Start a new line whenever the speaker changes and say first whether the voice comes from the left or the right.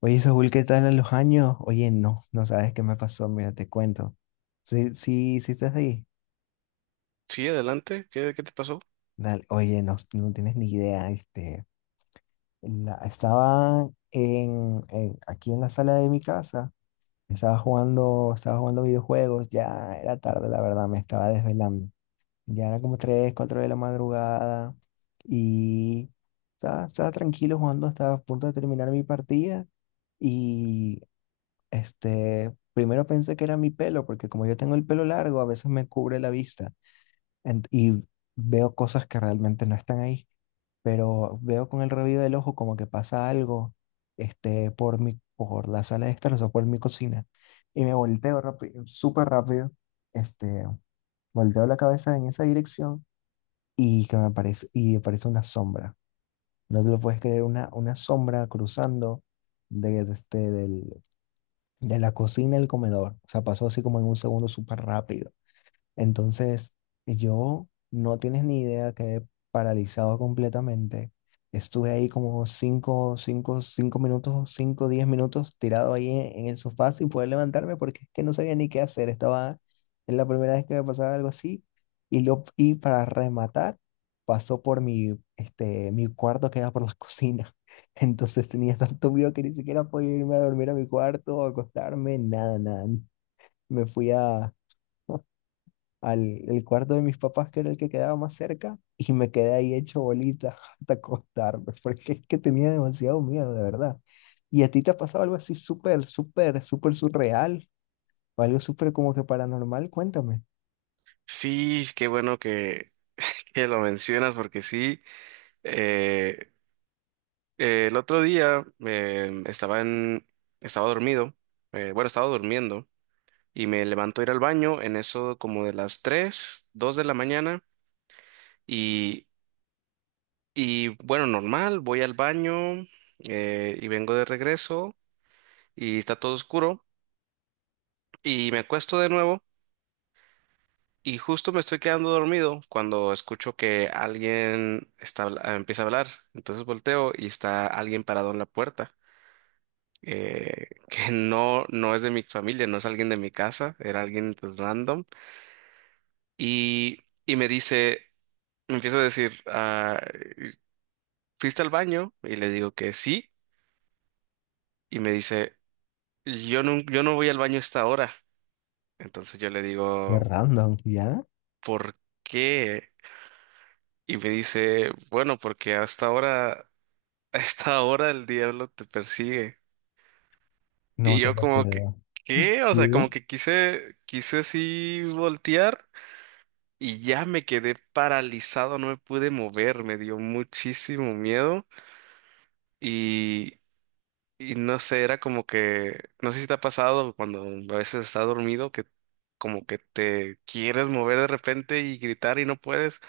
left: Oye, Saúl, ¿qué tal a los años? Oye, no, no sabes qué me pasó, mira, te cuento. Sí, sí, sí estás ahí.
right: Sí, adelante. ¿Qué te pasó?
left: Dale, oye, no, no tienes ni idea, estaba aquí en la sala de mi casa, estaba jugando videojuegos, ya era tarde, la verdad, me estaba desvelando. Ya era como 3, 4 de la madrugada y estaba tranquilo jugando, estaba a punto de terminar mi partida y primero pensé que era mi pelo, porque como yo tengo el pelo largo, a veces me cubre la vista y veo cosas que realmente no están ahí, pero veo con el rabillo del ojo como que pasa algo, por la sala de estar, o sea, por mi cocina, y me volteo rápido, súper rápido, este, volteo la cabeza en esa dirección y aparece una sombra. No te lo puedes creer, una sombra cruzando de, de este, del, de la cocina al comedor. O sea, pasó así como en un segundo súper rápido. Entonces, yo no tienes ni idea, quedé paralizado completamente. Estuve ahí como 5 10 minutos tirado ahí en el sofá sin poder levantarme porque es que no sabía ni qué hacer. Es la primera vez que me pasaba algo así. Y para rematar, pasó por mi cuarto que era por la cocina. Entonces tenía tanto miedo que ni siquiera podía irme a dormir a mi cuarto o acostarme, nada, nada. Me fui a... al el cuarto de mis papás, que era el que quedaba más cerca, y me quedé ahí hecho bolita hasta acostarme, porque es que tenía demasiado miedo, de verdad. ¿Y a ti te ha pasado algo así súper, súper, súper surreal? ¿O algo súper como que paranormal? Cuéntame.
right: Sí, qué bueno que lo mencionas porque sí, eh, el otro día estaba dormido, bueno, estaba durmiendo y me levanto a ir al baño en eso como de las 3, 2 de la mañana y, y bueno, normal, voy al baño, y vengo de regreso y está todo oscuro y me acuesto de nuevo. Y justo me estoy quedando dormido cuando escucho que alguien está, habla- ah, empieza a hablar. Entonces volteo y está alguien parado en la puerta. Que no, no es de mi familia, no es alguien de mi casa, era alguien pues random. Y, y me dice, me empieza a decir, ah, ¿fuiste al baño? Y le digo que sí. Y me dice, yo no, yo no voy al baño a esta hora. Entonces yo le
left: Qué
right: digo,
left: random, ¿ya?
right: ¿por qué? Y me dice, bueno, porque hasta ahora. A esta hora el diablo te persigue.
left: No
right: Y
left: te
right: yo
left: lo
right: como que,
left: creo.
right: ¿qué? O sea,
left: Sí.
right: como que quise así voltear y ya me quedé paralizado, no me pude mover, me dio muchísimo miedo y, y no sé, era como que, no sé si te ha pasado cuando a veces estás dormido que como que te quieres mover de repente y gritar y no puedes.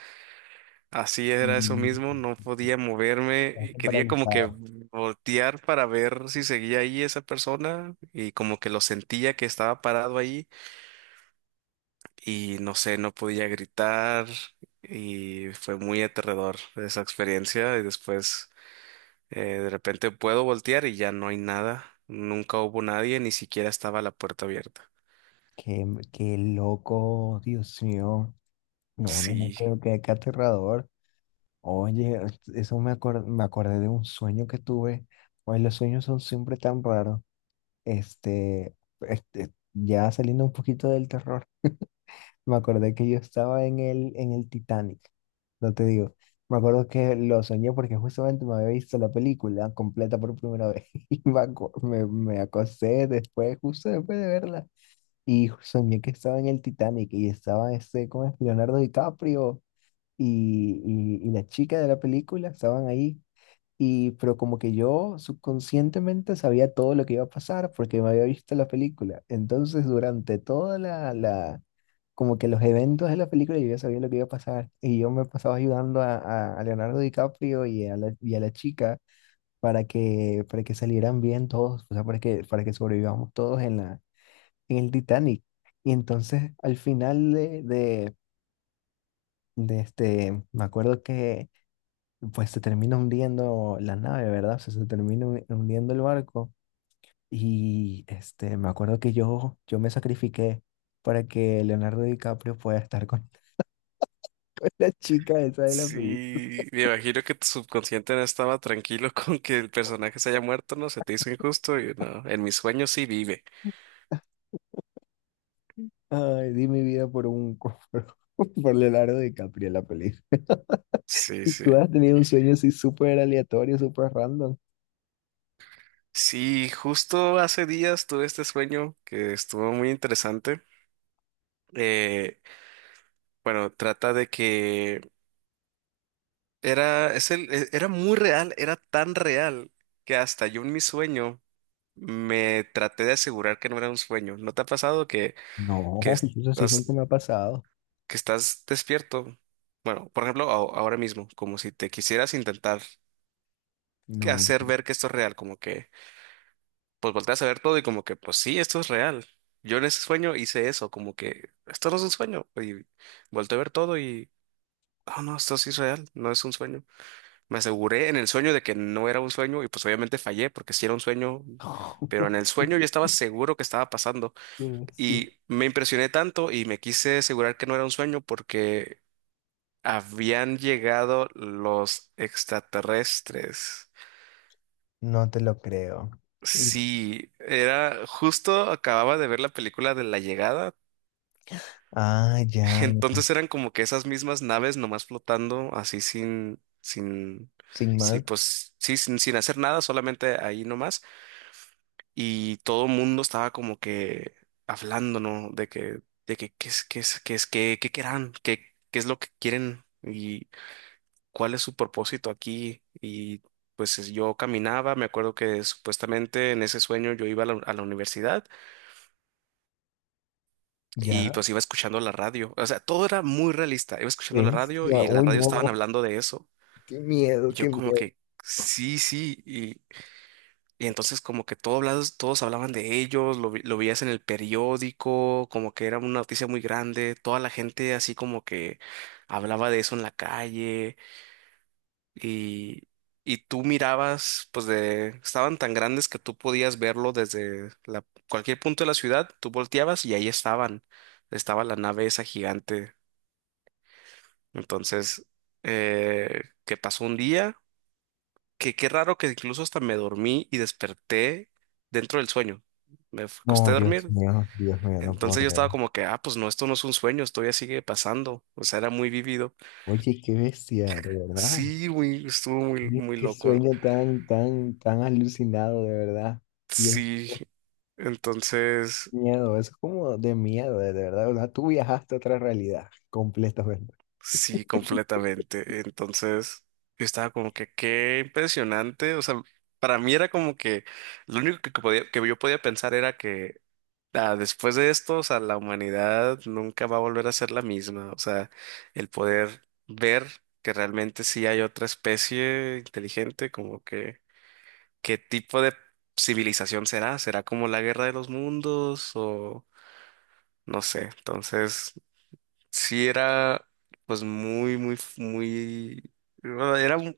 right: Así era eso
left: Mm,
right: mismo, no podía moverme y
left: estás
right: quería como que
left: paralizado.
right: voltear para ver si seguía ahí esa persona y como que lo sentía que estaba parado ahí y no sé, no podía gritar y fue muy aterrador esa experiencia. Y después, de repente puedo voltear y ya no hay nada, nunca hubo nadie, ni siquiera estaba la puerta abierta.
left: Qué, qué loco, Dios mío. No, no, no
right: Sí.
left: creo que qué aterrador. Oye, me acordé de un sueño que tuve. Oye, los sueños son siempre tan raros. Este, ya saliendo un poquito del terror, me acordé que yo estaba en el Titanic. No te digo. Me acuerdo que lo soñé porque justamente me había visto la película completa por primera vez. Y me acosté después, justo después de verla. Y soñé que estaba en el Titanic y estaba ese, ¿cómo es? Leonardo DiCaprio y la chica de la película estaban ahí. Y, pero como que yo subconscientemente sabía todo lo que iba a pasar porque me había visto la película. Entonces, durante como que los eventos de la película, yo ya sabía lo que iba a pasar. Y yo me pasaba ayudando a Leonardo DiCaprio y y a la chica para que salieran bien todos, o sea, para que sobrevivamos todos en en el Titanic. Y entonces, al final, me acuerdo que pues se termina hundiendo la nave, ¿verdad? O sea, se termina hundiendo el barco. Y este, me acuerdo que yo me sacrifiqué para que Leonardo DiCaprio pueda estar con, con la chica esa de la película.
right: Sí, me imagino que tu subconsciente no estaba tranquilo con que el personaje se haya muerto, ¿no? Se te hizo injusto y no, en mis sueños sí vive.
left: Ay, di mi vida por un, por Leonardo DiCaprio en la película.
right: Sí,
left: ¿Tú has
right: sí.
left: tenido un sueño así súper aleatorio, súper random?
right: Sí, justo hace días tuve este sueño que estuvo muy interesante. Eh, bueno, trata de que era, es el, e- era muy real, era tan real que hasta yo en mi sueño me traté de asegurar que no era un sueño. ¿No te ha pasado
left: No,
right: que
left: eso sí nunca
right: estás
left: me ha pasado.
right: que estás despierto? Bueno, por ejemplo, ahora mismo, como si te quisieras intentar que
left: No.
right: hacer ver que esto es real, como que pues volteas a ver todo y como que pues sí, esto es real. Yo en ese sueño hice eso, como que esto no es un sueño. Y volteé a ver todo y, oh no, esto sí es real, no es un sueño. Me aseguré en el sueño de que no era un sueño y pues obviamente fallé porque sí era un sueño, pero en el sueño yo estaba seguro que estaba pasando.
left: Sí.
right: Y me impresioné tanto y me quise asegurar que no era un sueño porque habían llegado los extraterrestres.
left: No te lo creo. Y-
right: Sí, era justo acababa de ver la película de La Llegada,
left: Ah, ya.
right: entonces eran como que esas mismas naves nomás flotando así sin, sin,
left: Sin
right: sí,
left: más.
right: pues sí, sin, sin hacer nada, solamente ahí nomás y todo el mundo estaba como que hablando, ¿no? Qué es, qué es, qué es, qué, qué querrán, qué, qué es lo que quieren y cuál es su propósito aquí. Y pues yo caminaba, me acuerdo que supuestamente en ese sueño yo iba a la universidad y
left: Ya,
right: pues iba escuchando la radio. O sea, todo era muy realista. Iba escuchando la radio
left: bestia,
right: y en la
left: uy,
right: radio estaban
left: no,
right: hablando de eso.
left: qué miedo,
right: Y
left: qué
right: yo como
left: miedo.
right: que, sí, sí. Y entonces como que todos hablados, todos hablaban de ellos, lo veías en el periódico, como que era una noticia muy grande. Toda la gente así como que hablaba de eso en la calle. Y, y tú mirabas, pues de, estaban tan grandes que tú podías verlo desde la, cualquier punto de la ciudad, tú volteabas y ahí estaban, estaba la nave esa gigante. Entonces, que pasó un día, que qué raro que incluso hasta me dormí y desperté dentro del sueño. Costé
left: No,
right: dormir.
left: Dios mío, no
right: Entonces
left: puedo
right: yo estaba
left: creer.
right: como que, ah, pues no, esto no es un sueño, esto ya sigue pasando. O sea, era muy vivido.
left: Oye, qué bestia, de verdad.
right: Sí, muy, estuvo muy,
left: Oye,
right: muy
left: qué
right: loco.
left: sueño tan, tan, tan alucinado, de verdad. Dios,
right: Sí, entonces,
left: qué miedo, eso es como de miedo, de verdad, de verdad. Tú viajaste a otra realidad completamente.
right: sí, completamente. Entonces, yo estaba como que qué impresionante. O sea, para mí era como que lo único que podía, que yo podía pensar era que ah, después de esto, o sea, la humanidad nunca va a volver a ser la misma. O sea, el poder ver que realmente sí hay otra especie inteligente, como que qué tipo de civilización será. ¿Será como la guerra de los mundos o no sé? Entonces, sí era pues muy, muy, muy, bueno,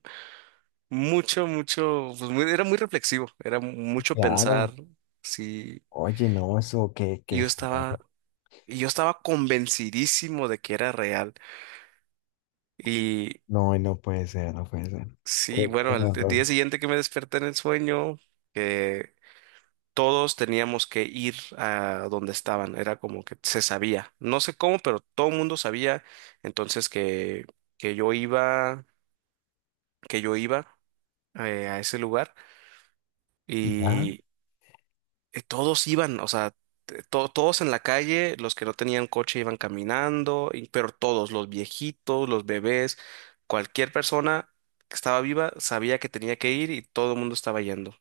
right: mucho, mucho, pues era muy reflexivo, era mucho pensar,
left: Claro.
right: sí,
left: Oye, no, eso, qué,
right: y
left: qué
right: yo
left: feo.
right: estaba, y yo estaba convencidísimo de que era real. Y
left: No, no puede ser, no puede ser. Qué,
right: sí, bueno,
left: qué
right: al
left: horror.
right: día siguiente que me desperté en el sueño, que todos teníamos que ir a donde estaban, era como que se sabía, no sé cómo, pero todo el mundo sabía, entonces que, que yo iba, que yo iba, a ese lugar
left: ¿Ya?
right: y todos iban, o sea, todos en la calle, los que no tenían coche iban caminando, pero todos, los viejitos, los bebés, cualquier persona que estaba viva sabía que tenía que ir y todo el mundo estaba yendo.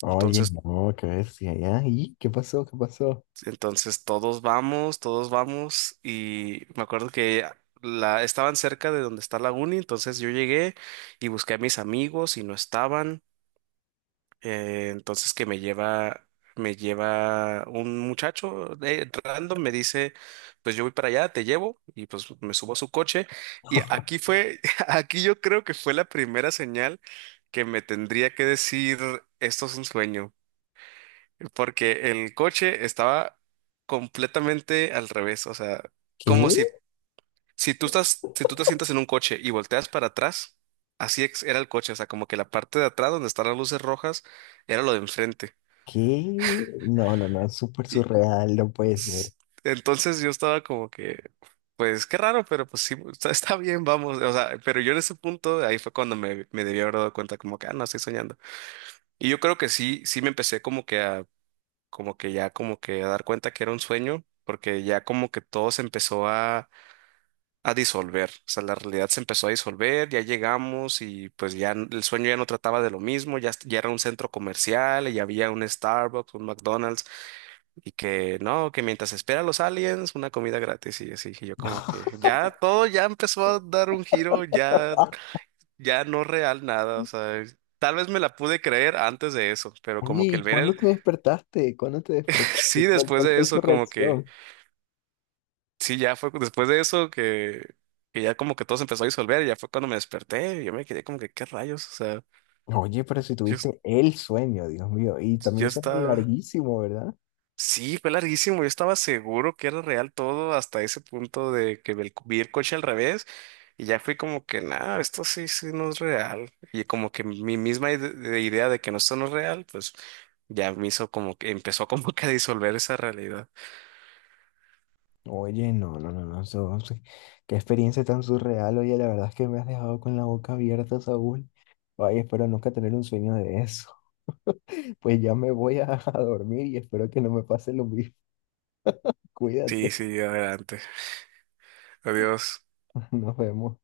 left: Oye,
right: Entonces,
left: no, qué bestia, ¿ya? ¿Y qué pasó? ¿Qué pasó?
right: entonces todos vamos y me acuerdo que la estaban cerca de donde está la uni, entonces yo llegué y busqué a mis amigos y no estaban. Entonces me lleva un muchacho, random, me dice, pues yo voy para allá, te llevo, y pues me subo a su coche. Y aquí fue, aquí yo creo que fue la primera señal que me tendría que decir, esto es un sueño, porque el coche estaba completamente al revés, o sea,
left: ¿Qué?
right: como si, si tú te sientas en un coche y volteas para atrás, así era el coche, o sea, como que la parte de atrás donde están las luces rojas era lo de enfrente.
left: ¿Qué? No, no, no, es súper
right: Y
left: surreal, no puede ser.
right: s- entonces yo estaba como que, pues qué raro, pero pues sí, está bien, vamos. O sea, pero yo en ese punto, ahí fue cuando me debí haber dado cuenta como que, ah, no, estoy soñando. Y yo creo que sí, sí me empecé como que a, como que ya como que a dar cuenta que era un sueño, porque ya como que todo se empezó a disolver. O sea, la realidad se empezó a disolver, ya llegamos y pues ya el sueño ya no trataba de lo mismo, ya, ya era un centro comercial, y ya había un Starbucks, un McDonald's. Y que no, que mientras espera a los aliens, una comida gratis y así. Y yo como que ya todo ya empezó a dar un giro, ya, ya no real nada. O sea, tal vez me la pude creer antes de eso, pero
left: Oye,
right: como que
left: ¿y
right: el ver
left: cuándo
right: el,
left: te despertaste? ¿Cuándo te
right: sí,
left: despertaste?
right: después
left: ¿Cuál
right: de
left: fue tu
right: eso, como que,
left: reacción?
right: sí, ya fue después de eso que ya como que todo se empezó a disolver y ya fue cuando me desperté. Y yo me quedé como que, ¿qué rayos? O sea,
left: Oye, pero si
right: yo,
left: tuviste el sueño, Dios mío, y también
right: yo
left: un sueño
right: estaba,
left: larguísimo, ¿verdad?
right: sí, fue larguísimo. Yo estaba seguro que era real todo hasta ese punto de que vi el coche al revés y ya fui como que, nada, esto sí, sí no es real. Y como que mi misma ide- de idea de que no, esto no es real, pues ya me hizo como que empezó como que a disolver esa realidad.
left: Oye, no, no, no, no, eso- sí, qué experiencia tan surreal, oye, la verdad es que me has dejado con la boca abierta, Saúl. Ay, espero nunca tener un sueño de eso. Pues ya me voy a, a dormir y espero que no me pase lo mismo.
right: Sí,
left: Cuídate,
right: sí, adelante. Adiós.
left: nos vemos.